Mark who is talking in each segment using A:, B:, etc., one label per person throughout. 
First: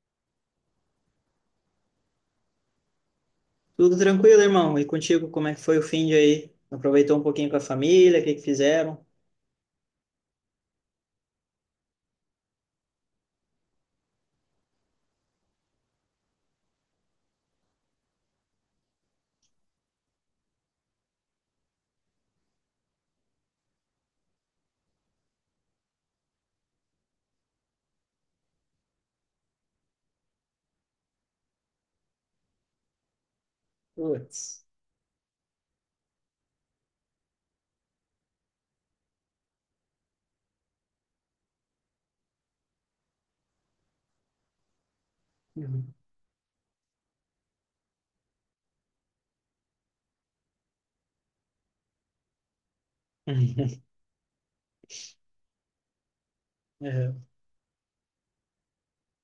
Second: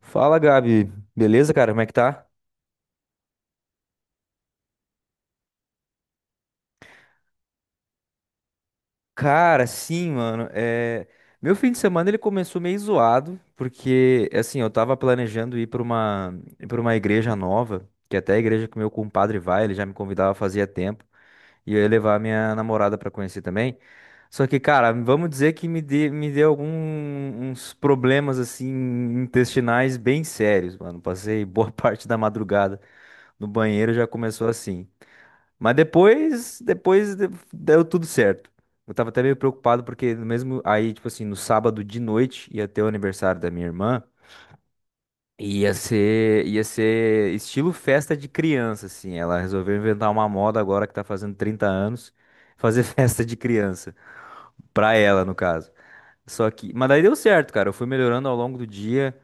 A: Fala, Gabi. Beleza, cara? Como é que tá?
B: Tudo tranquilo, irmão? E contigo, como é que foi o fim de aí? Aproveitou um pouquinho com a família? O que que fizeram?
A: Cara, sim, mano. Meu fim de semana ele começou meio zoado, porque, assim, eu tava planejando ir pra uma igreja nova, que até a igreja que meu compadre vai, ele já me convidava fazia tempo, e eu ia levar minha namorada pra conhecer também. Só que, cara, vamos dizer que me deu alguns problemas, assim, intestinais bem sérios, mano. Passei boa parte da madrugada no banheiro, já começou
B: Putz.
A: assim. Mas depois deu tudo certo. Eu tava até meio preocupado porque no mesmo aí, tipo assim, no sábado de noite ia ter o aniversário da minha irmã. Ia
B: Uhum.
A: ser, ia ser estilo festa de criança, assim. Ela resolveu inventar uma moda agora que tá fazendo 30 anos, fazer festa de criança. Pra ela, no caso. Só que, mas daí deu
B: Uhum.
A: certo, cara. Eu fui melhorando ao longo do dia,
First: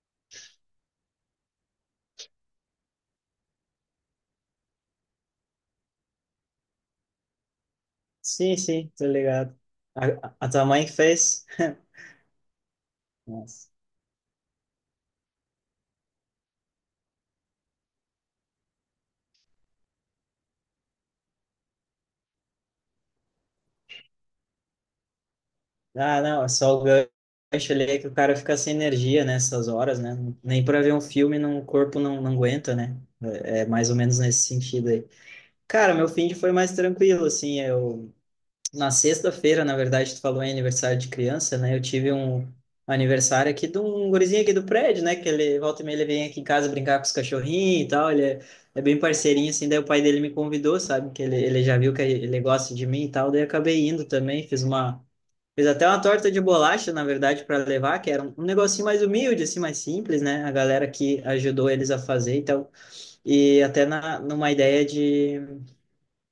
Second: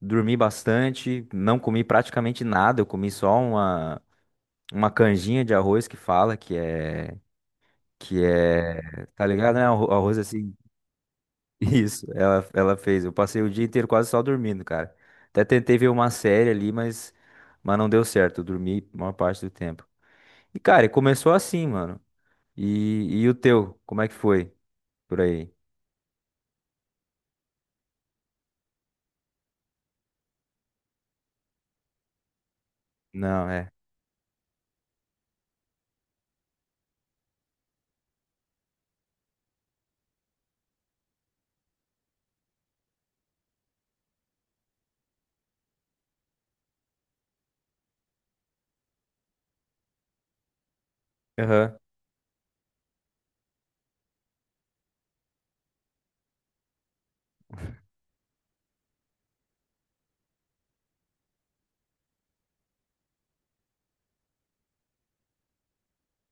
A: dormi bastante, não comi praticamente nada. Eu comi só uma, canjinha de arroz que fala, que
B: Sim, sim,
A: é,
B: tô
A: tá ligado,
B: ligado.
A: né? O arroz
B: A
A: assim.
B: tua mãe que fez?
A: Isso, ela fez. Eu passei o dia
B: Nossa.
A: inteiro quase só dormindo, cara. Até tentei ver uma série ali, mas, não deu certo. Eu dormi a maior parte do tempo. E, cara, e começou assim, mano. e o teu, como é que foi por aí?
B: Ah, não, é só o gancho ali que o cara fica sem energia nessas horas, né? Nem pra ver um filme, não, o corpo não aguenta, né?
A: Não,
B: É
A: é.
B: mais ou menos nesse sentido aí. Cara, meu fim de foi mais tranquilo, assim, eu. Na sexta-feira, na verdade, tu falou em aniversário de criança, né? Eu tive um aniversário aqui de um gurizinho aqui do prédio, né? Que ele volta e meia ele vem aqui em casa brincar com os cachorrinhos e tal. Ele é bem parceirinho, assim. Daí o pai dele me convidou, sabe? Que ele já
A: Aham.
B: viu que ele gosta de mim e tal. Daí eu acabei indo também. Fiz até uma torta de bolacha, na verdade, para levar, que era um negocinho mais humilde, assim, mais simples, né? A galera que ajudou eles a fazer e tal. E até numa ideia de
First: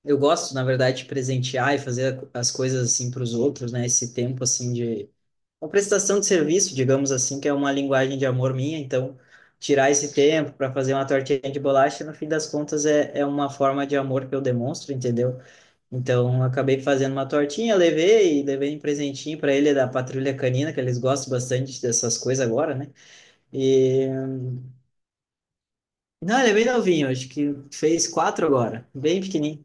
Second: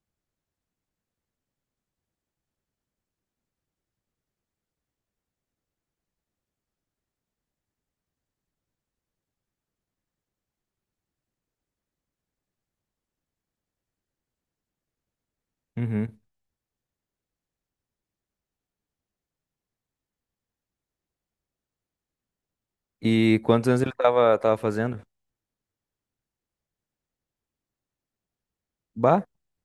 B: eu gosto, na verdade, de presentear e fazer as coisas assim para os outros, né? Esse tempo assim de uma prestação de serviço, digamos assim, que é uma linguagem de amor minha. Então, tirar esse tempo para fazer uma tortinha de bolacha, no fim das contas, é uma forma de amor que eu demonstro, entendeu?
A: Uhum.
B: Então, eu acabei fazendo uma tortinha, levei e levei um presentinho para ele da Patrulha Canina, que eles gostam bastante dessas coisas agora, né?
A: E quantos anos ele
B: E
A: tava, tava fazendo?
B: não, ele é bem novinho, acho que fez quatro agora, bem
A: Bah.
B: pequenininho.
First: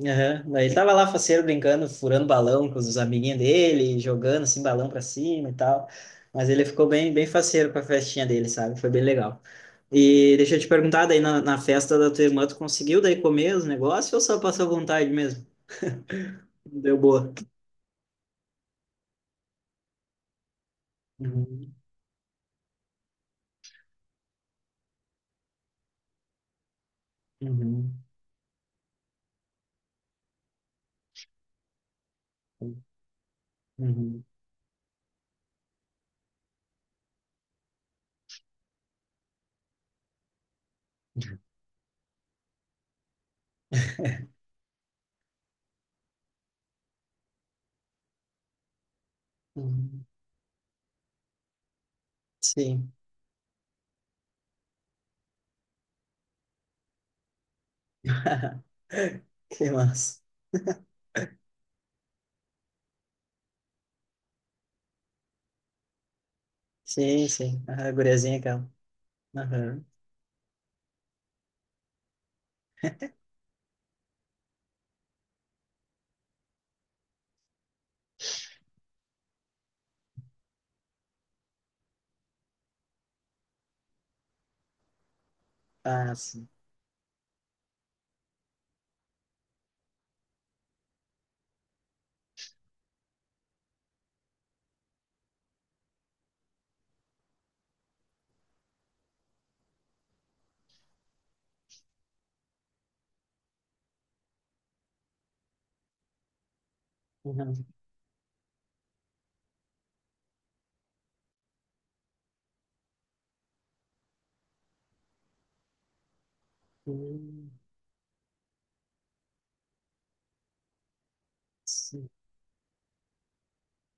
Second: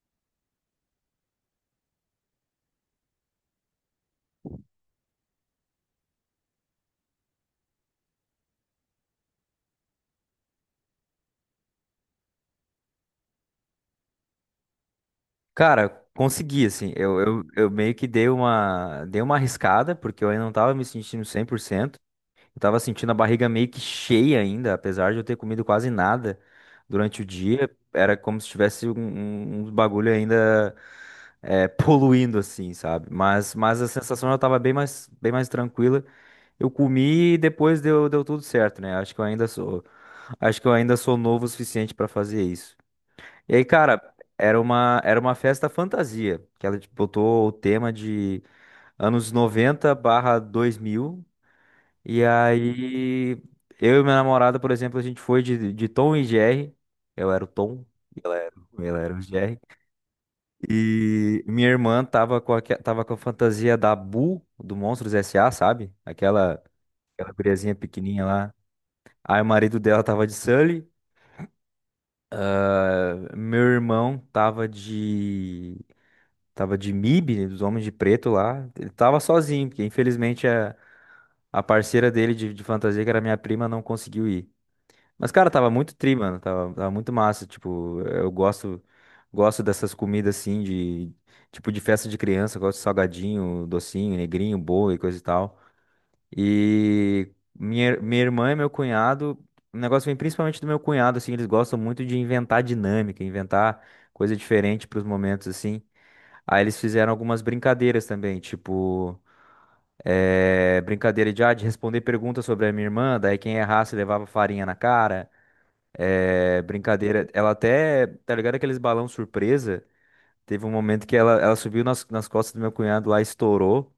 B: Aham. Daí ele tava lá faceiro brincando, furando balão com os amiguinhos dele, jogando assim balão pra cima e tal. Mas ele ficou bem, bem faceiro com a festinha dele, sabe? Foi bem legal. E deixa eu te perguntar, daí na festa da tua irmã, tu conseguiu daí comer os negócios ou só passou vontade mesmo?
A: Cara, consegui, assim.
B: Deu
A: Eu,
B: boa.
A: eu, eu meio que dei uma arriscada, porque eu ainda não tava me sentindo cem por
B: Uhum,
A: cento Eu tava sentindo a barriga meio que cheia ainda, apesar de eu ter comido quase nada durante o dia.
B: uhum,
A: Era como se tivesse um, um bagulho ainda é, poluindo, assim, sabe? Mas a
B: uhum,
A: sensação já tava bem mais tranquila. Eu comi e depois deu tudo certo, né? Acho que eu ainda sou, acho que eu ainda sou, novo o suficiente pra fazer isso. E aí, cara, era uma festa fantasia, que ela botou o tema de anos noventa
B: uhum.
A: barra dois mil e
B: Sim,
A: aí, eu e minha namorada, por exemplo, a gente foi de, Tom e Jerry. Eu era o Tom, ela era o Jerry.
B: que massa.
A: E minha irmã tava com a fantasia da Boo, do Monstros S.A., sabe? Aquela,
B: Sim,
A: aquela
B: sim.
A: guriazinha
B: A
A: pequenininha
B: guriazinha
A: lá.
B: aquela.
A: Aí o marido
B: Aham.
A: dela tava de Sully. Meu irmão tava de MIB, né, dos Homens de Preto lá. Ele tava sozinho, porque infelizmente a parceira dele de fantasia, que era minha prima, não conseguiu ir. Mas, cara, tava muito
B: Ah,
A: tri, mano.
B: sim.
A: Tava muito massa. Tipo, eu gosto dessas comidas assim, de tipo de festa de criança. Gosto de salgadinho, docinho, negrinho, bolo e coisa e tal. E minha irmã e meu cunhado, o negócio vem principalmente do meu cunhado, assim. Eles gostam muito de inventar dinâmica, inventar coisa diferente para os momentos, assim. Aí eles fizeram algumas brincadeiras também, tipo. Brincadeira de, ah, de responder perguntas sobre a minha irmã, daí quem errasse levava farinha na cara. É brincadeira. Ela
B: Uhum.
A: até, tá ligado aqueles balão surpresa? Teve um momento que ela subiu nas,
B: Sim.
A: nas costas do meu cunhado lá, estourou.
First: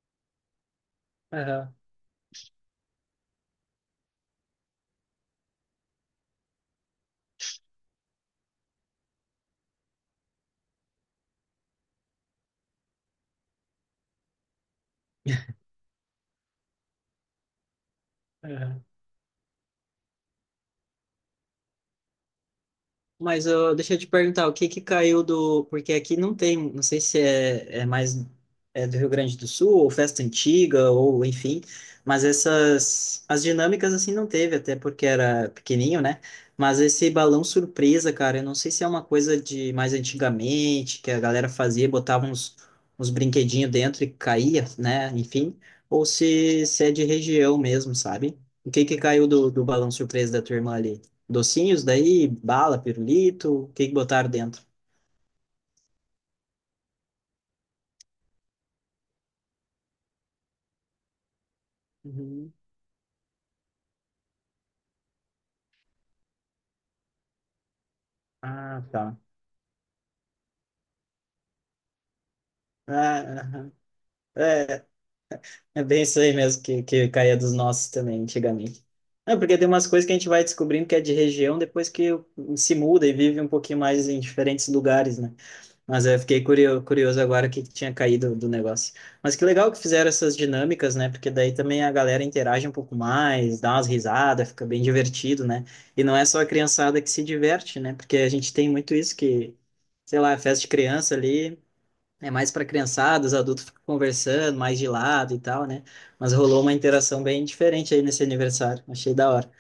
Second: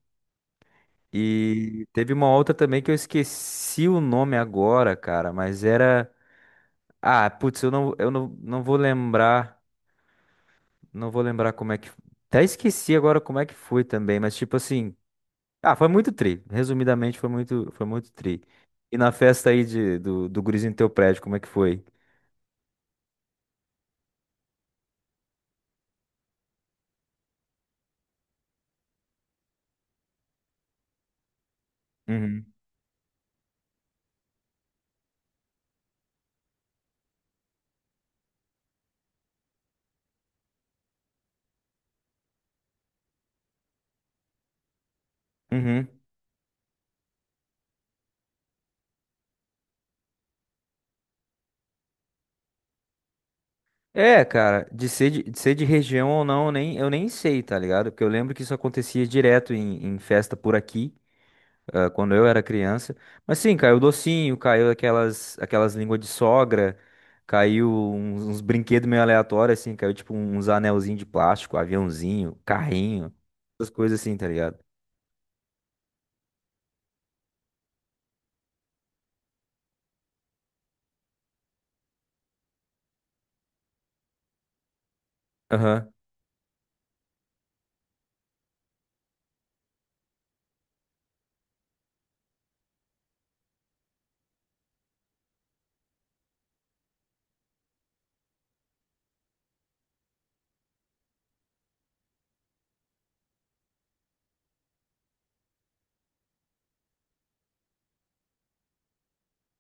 B: Aham.
A: E teve uma outra também que eu esqueci o nome agora, cara, mas era. Ah, putz, eu não vou lembrar. Não vou lembrar como é que. Até esqueci agora como é que foi também, mas tipo assim. Ah, foi muito tri. Resumidamente, foi muito tri. E na festa aí de, do, do gurizinho do teu prédio, como é que foi?
B: Mas eu, deixa eu te perguntar, o que que caiu do. Porque aqui não tem, não sei se é mais é do Rio Grande do Sul, ou festa antiga, ou enfim, mas
A: Uhum.
B: essas. As dinâmicas assim não teve, até porque era pequenininho, né? Mas esse balão surpresa, cara, eu não sei se é uma coisa de mais antigamente, que a galera fazia, botava uns brinquedinhos dentro e caía, né? Enfim,
A: Uhum.
B: ou se é de região mesmo, sabe? O que que caiu do balão surpresa da tua irmã ali? Docinhos daí, bala, pirulito, o que que
A: É,
B: botaram dentro?
A: cara, de ser de região ou não, eu nem sei, tá ligado? Porque eu lembro que isso acontecia direto em, festa por aqui, ah, quando eu era
B: Uhum.
A: criança. Mas sim, caiu docinho, caiu aquelas, línguas de sogra, caiu uns
B: Ah,
A: brinquedos meio
B: tá.
A: aleatórios, assim, caiu tipo uns anelzinhos de plástico, aviãozinho, carrinho,
B: Ah,
A: essas
B: aham.
A: coisas assim, tá ligado?
B: é, é bem isso aí mesmo que caía dos nossos também, antigamente. É, porque tem umas coisas que a gente vai descobrindo que é de região depois que se muda e vive um pouquinho mais em diferentes lugares, né?
A: Aham,
B: Mas eu fiquei curioso agora o que que tinha caído do negócio. Mas que legal que fizeram essas dinâmicas, né? Porque daí também a galera interage um pouco mais, dá umas risadas, fica bem divertido, né? E não é só a criançada que se diverte, né? Porque a gente tem muito isso que, sei lá, é festa de criança ali é mais para criançada, os adultos ficam conversando mais de lado e tal, né? Mas rolou uma interação bem diferente aí nesse aniversário. Achei da hora.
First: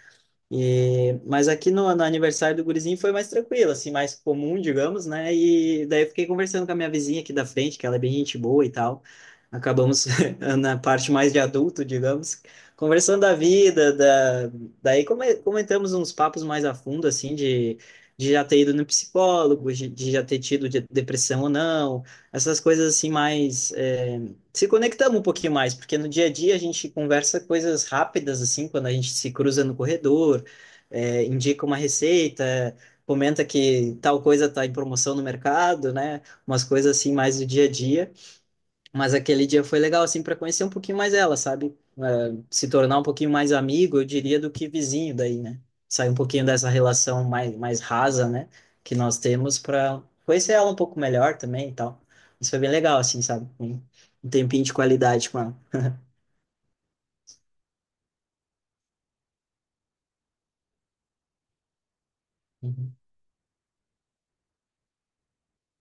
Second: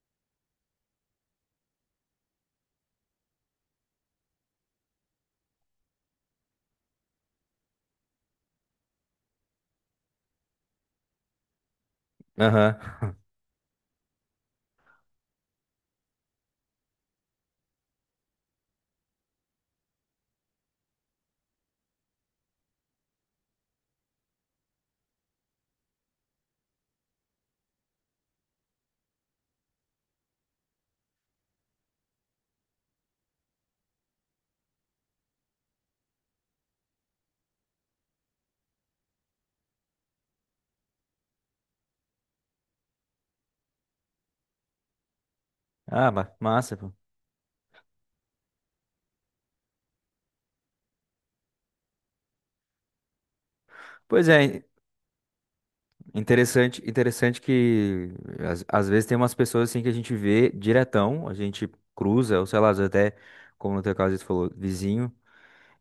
B: E, mas aqui no aniversário do gurizinho foi mais tranquilo, assim, mais comum, digamos, né? E daí eu fiquei conversando com a minha vizinha aqui da frente, que ela é bem gente boa e tal. Acabamos na parte mais de adulto, digamos,
A: aham.
B: conversando da vida, da. Daí comentamos uns papos mais a fundo, assim, de já ter ido no psicólogo, de já ter tido depressão ou não, essas coisas assim mais. É, se conectamos um pouquinho mais, porque no dia a dia a gente conversa coisas rápidas, assim, quando a gente se cruza no corredor, é, indica uma receita, comenta que tal coisa está em promoção no mercado, né? Umas coisas assim mais do dia a dia. Mas aquele dia foi legal assim para conhecer um pouquinho mais ela, sabe? É, se tornar um pouquinho mais amigo, eu diria, do que vizinho daí, né? Sair
A: Ah,
B: um
A: ma-
B: pouquinho dessa
A: massa, pô.
B: relação mais rasa, né? Que nós temos para conhecer ela um pouco melhor também e tal. Isso foi bem legal, assim, sabe?
A: Pois
B: Um
A: é.
B: tempinho de qualidade com ela.
A: Interessante, interessante que às vezes tem umas pessoas assim que a gente vê diretão, a gente cruza, ou sei lá, às vezes
B: Uhum,
A: até, como no teu caso você falou, vizinho,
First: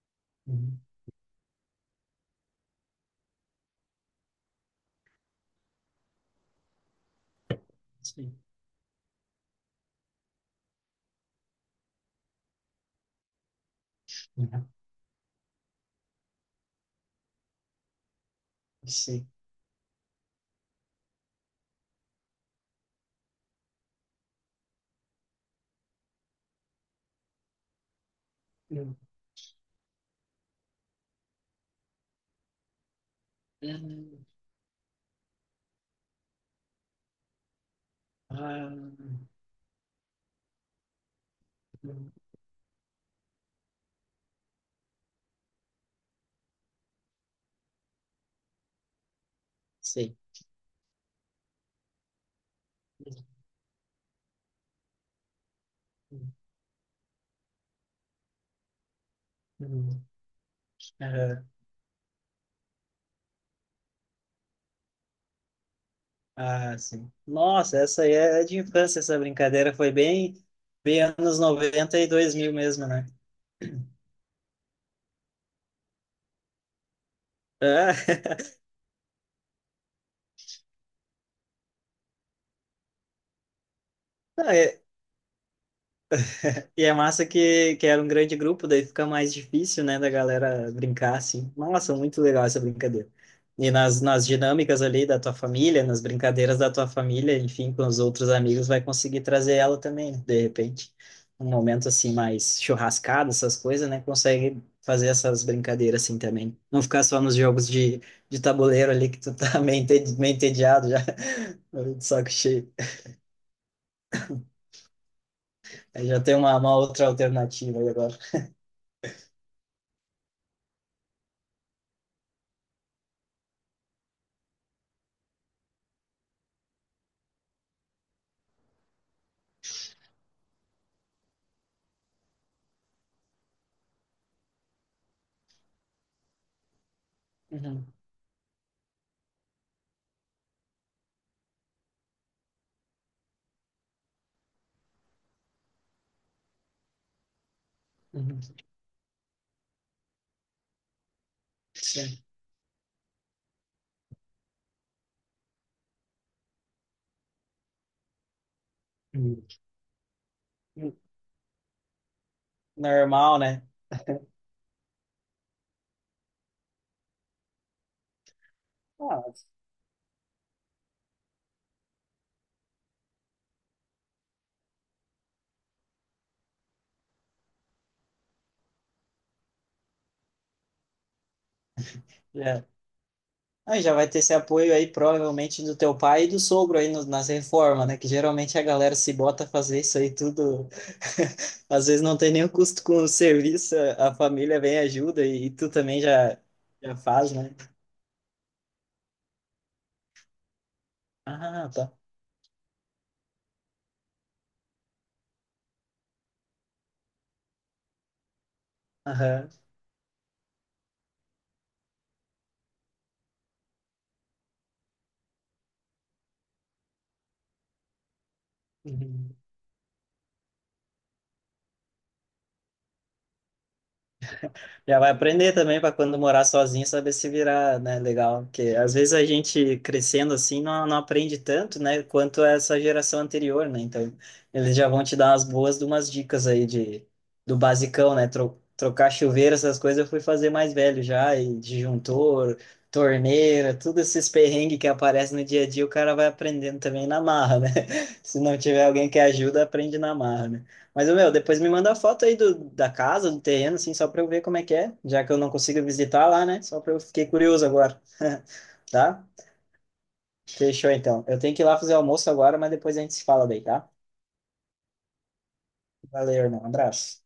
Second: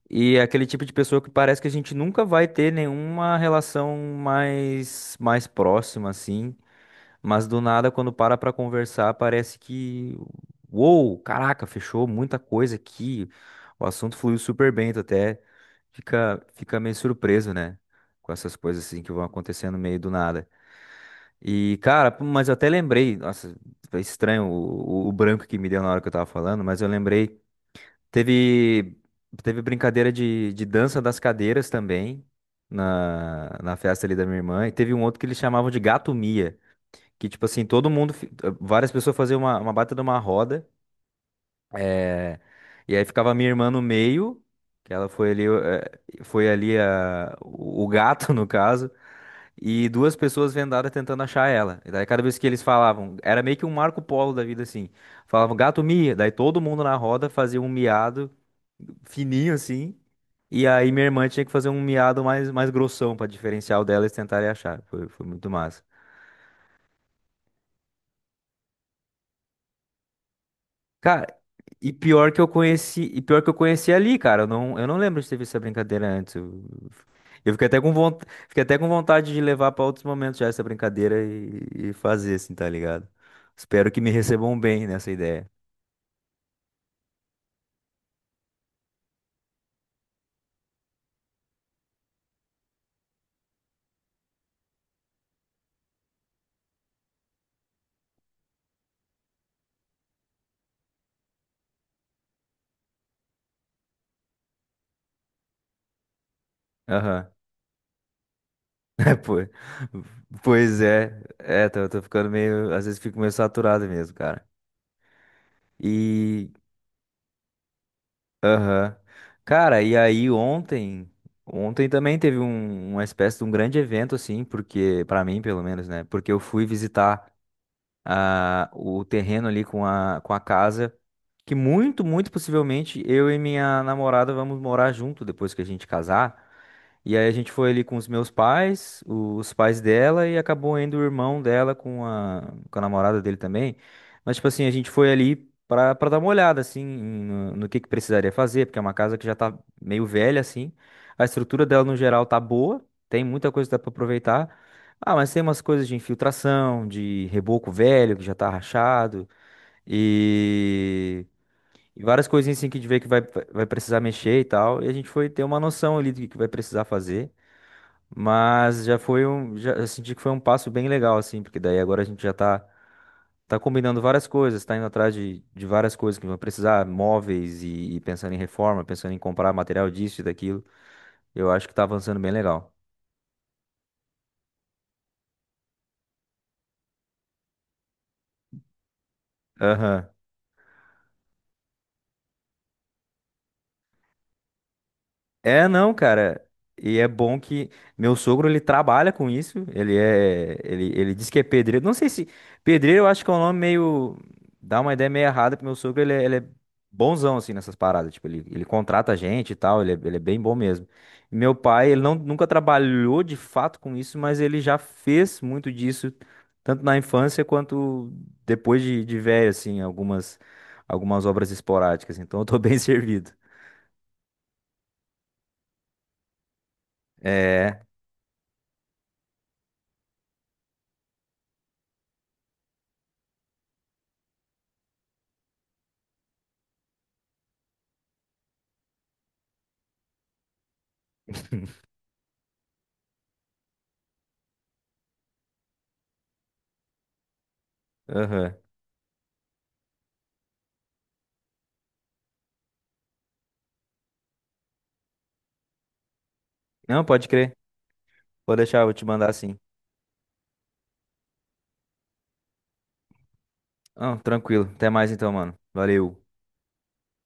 A: e é aquele
B: uhum,
A: tipo de pessoa que parece que a gente nunca vai ter nenhuma relação mais próxima assim, mas do nada quando
B: sim,
A: para pra conversar parece que, uou, caraca, fechou muita coisa aqui, o assunto fluiu
B: uhum,
A: super bem, tu até fica fica meio surpreso, né, com essas coisas assim que vão
B: sim.
A: acontecendo meio do nada. E, cara, pô, mas eu até lembrei, nossa, é estranho o branco que me deu na hora que eu tava falando, mas eu lembrei, teve, teve, brincadeira de dança das cadeiras também, na festa ali da
B: Uhum.
A: minha irmã, e teve um outro que eles chamavam de gato Mia, que, tipo assim, todo mundo, fi- ah,
B: Ah,
A: várias pessoas faziam uma baita de uma roda,
B: uhum.
A: é, e aí ficava a minha irmã no meio, que ela foi ali, eh, foi ali a, o gato, no caso, e duas
B: Sei.
A: pessoas vendadas tentando achar ela. E daí cada vez que eles falavam, era meio que um Marco Polo da vida assim. Falavam gato mia, daí todo mundo na roda fazia um miado fininho assim.
B: Uhum.
A: E aí minha irmã tinha
B: Aham.
A: que fazer um miado mais grossão pra diferenciar o dela e tentarem achar. Foi, foi muito massa.
B: Ah, sim. Nossa, essa aí é de infância, essa brincadeira foi bem, bem
A: Cara,
B: anos
A: E
B: 90 e
A: pior
B: dois
A: que eu
B: mil mesmo,
A: conheci,
B: né?
A: e pior que eu conheci ali, cara. Eu não lembro de ter visto essa brincadeira antes. Eu fiquei até com
B: Ah,
A: vontade, fiquei até com vontade de levar pra outros momentos já essa brincadeira e fazer assim, tá ligado? Espero que me recebam bem nessa ideia.
B: e é massa que era um grande grupo, daí fica mais difícil, né, da galera brincar assim. Nossa, muito legal essa brincadeira. E nas dinâmicas ali da tua família, nas brincadeiras da tua família, enfim, com os outros amigos, vai conseguir trazer ela também, né? De repente. Um momento assim mais churrascado, essas coisas, né, consegue fazer essas brincadeiras assim também. Não ficar só
A: Aham.
B: nos jogos de tabuleiro ali
A: É,
B: que
A: pô.
B: tu tá meio meio
A: Pois
B: entediado já,
A: é. É, tô, tô
B: de
A: ficando
B: saco cheio.
A: meio, às vezes fico meio saturado mesmo, cara.
B: Aí já tem
A: E
B: uma outra alternativa aí agora.
A: Aham. Cara, e aí ontem, ontem também teve uma espécie de um grande evento assim, porque para mim, pelo menos, né? Porque eu fui visitar o terreno ali com a, casa, que muito, muito possivelmente eu e minha namorada vamos morar junto depois que a gente casar. E aí a gente foi ali
B: Uhum,
A: com os meus pais, os pais dela e acabou indo o irmão dela com a namorada dele também. Mas tipo assim, a gente foi ali pra, pra dar uma olhada assim no que precisaria
B: uhum.
A: fazer, porque é uma casa que já tá meio velha assim. A estrutura dela no
B: Sim.
A: geral tá boa, tem muita coisa que dá pra aproveitar. Ah, mas tem umas coisas de infiltração, de reboco velho que já tá rachado e, e, várias coisinhas assim que a gente vê que vai,
B: Normal, né?
A: vai precisar mexer e tal. E a gente foi ter uma noção ali do que vai precisar fazer, mas já
B: Ah,
A: foi um, já eu senti que foi um passo bem legal assim, porque daí agora a gente já tá combinando várias coisas, tá indo atrás de, várias coisas que vão precisar, móveis e pensando em reforma, pensando em comprar material disso e daquilo. Eu acho que tá avançando bem
B: já.
A: legal.
B: Aí já vai ter esse apoio aí, provavelmente, do teu pai e do sogro aí nas reformas, né? Que geralmente a galera se bota a fazer isso
A: Aham.
B: aí tudo. Às vezes não tem nenhum custo com o serviço, a família vem e ajuda e,
A: É,
B: tu
A: não,
B: também
A: cara.
B: já
A: E é
B: faz,
A: bom
B: né?
A: que meu sogro ele trabalha com isso. Ele diz que é
B: Ah,
A: pedreiro.
B: tá.
A: Não sei se pedreiro, eu acho que é um nome meio dá uma ideia meio errada pro meu sogro. Ele é bonzão assim nessas paradas. Tipo, ele contrata gente
B: Aham.
A: e tal. Ele é bem bom mesmo. E meu pai, ele não, nunca trabalhou de fato com isso, mas ele já fez muito disso tanto na infância quanto depois de,
B: Uhum.
A: velho, assim, algumas obras esporádicas. Então, eu tô bem servido.
B: Já vai aprender também para quando morar sozinho saber se
A: É.
B: virar, né? Legal. Porque às vezes a gente crescendo assim não aprende tanto, né? Quanto essa geração anterior, né? Então eles já vão te dar umas boas de umas dicas aí do basicão, né? Trocar chuveiro, essas coisas eu fui fazer mais velho já, e disjuntor, torneira, tudo esses perrengues que aparecem no dia a dia, o cara vai aprendendo também na marra, né? Se
A: Aham.
B: não tiver alguém que ajuda, aprende na marra, né? Mas, meu, depois me manda a foto aí da casa, do terreno, assim, só pra eu ver como é que é, já que eu não consigo visitar lá, né? Só pra eu
A: Não,
B: fiquei
A: pode crer.
B: curioso agora,
A: Eu vou te
B: tá?
A: mandar sim.
B: Fechou, então. Eu tenho que ir lá fazer almoço agora, mas depois a gente se fala daí, tá?
A: Não, tranquilo. Até mais então, mano. Valeu.
B: Valeu, irmão. Abraço.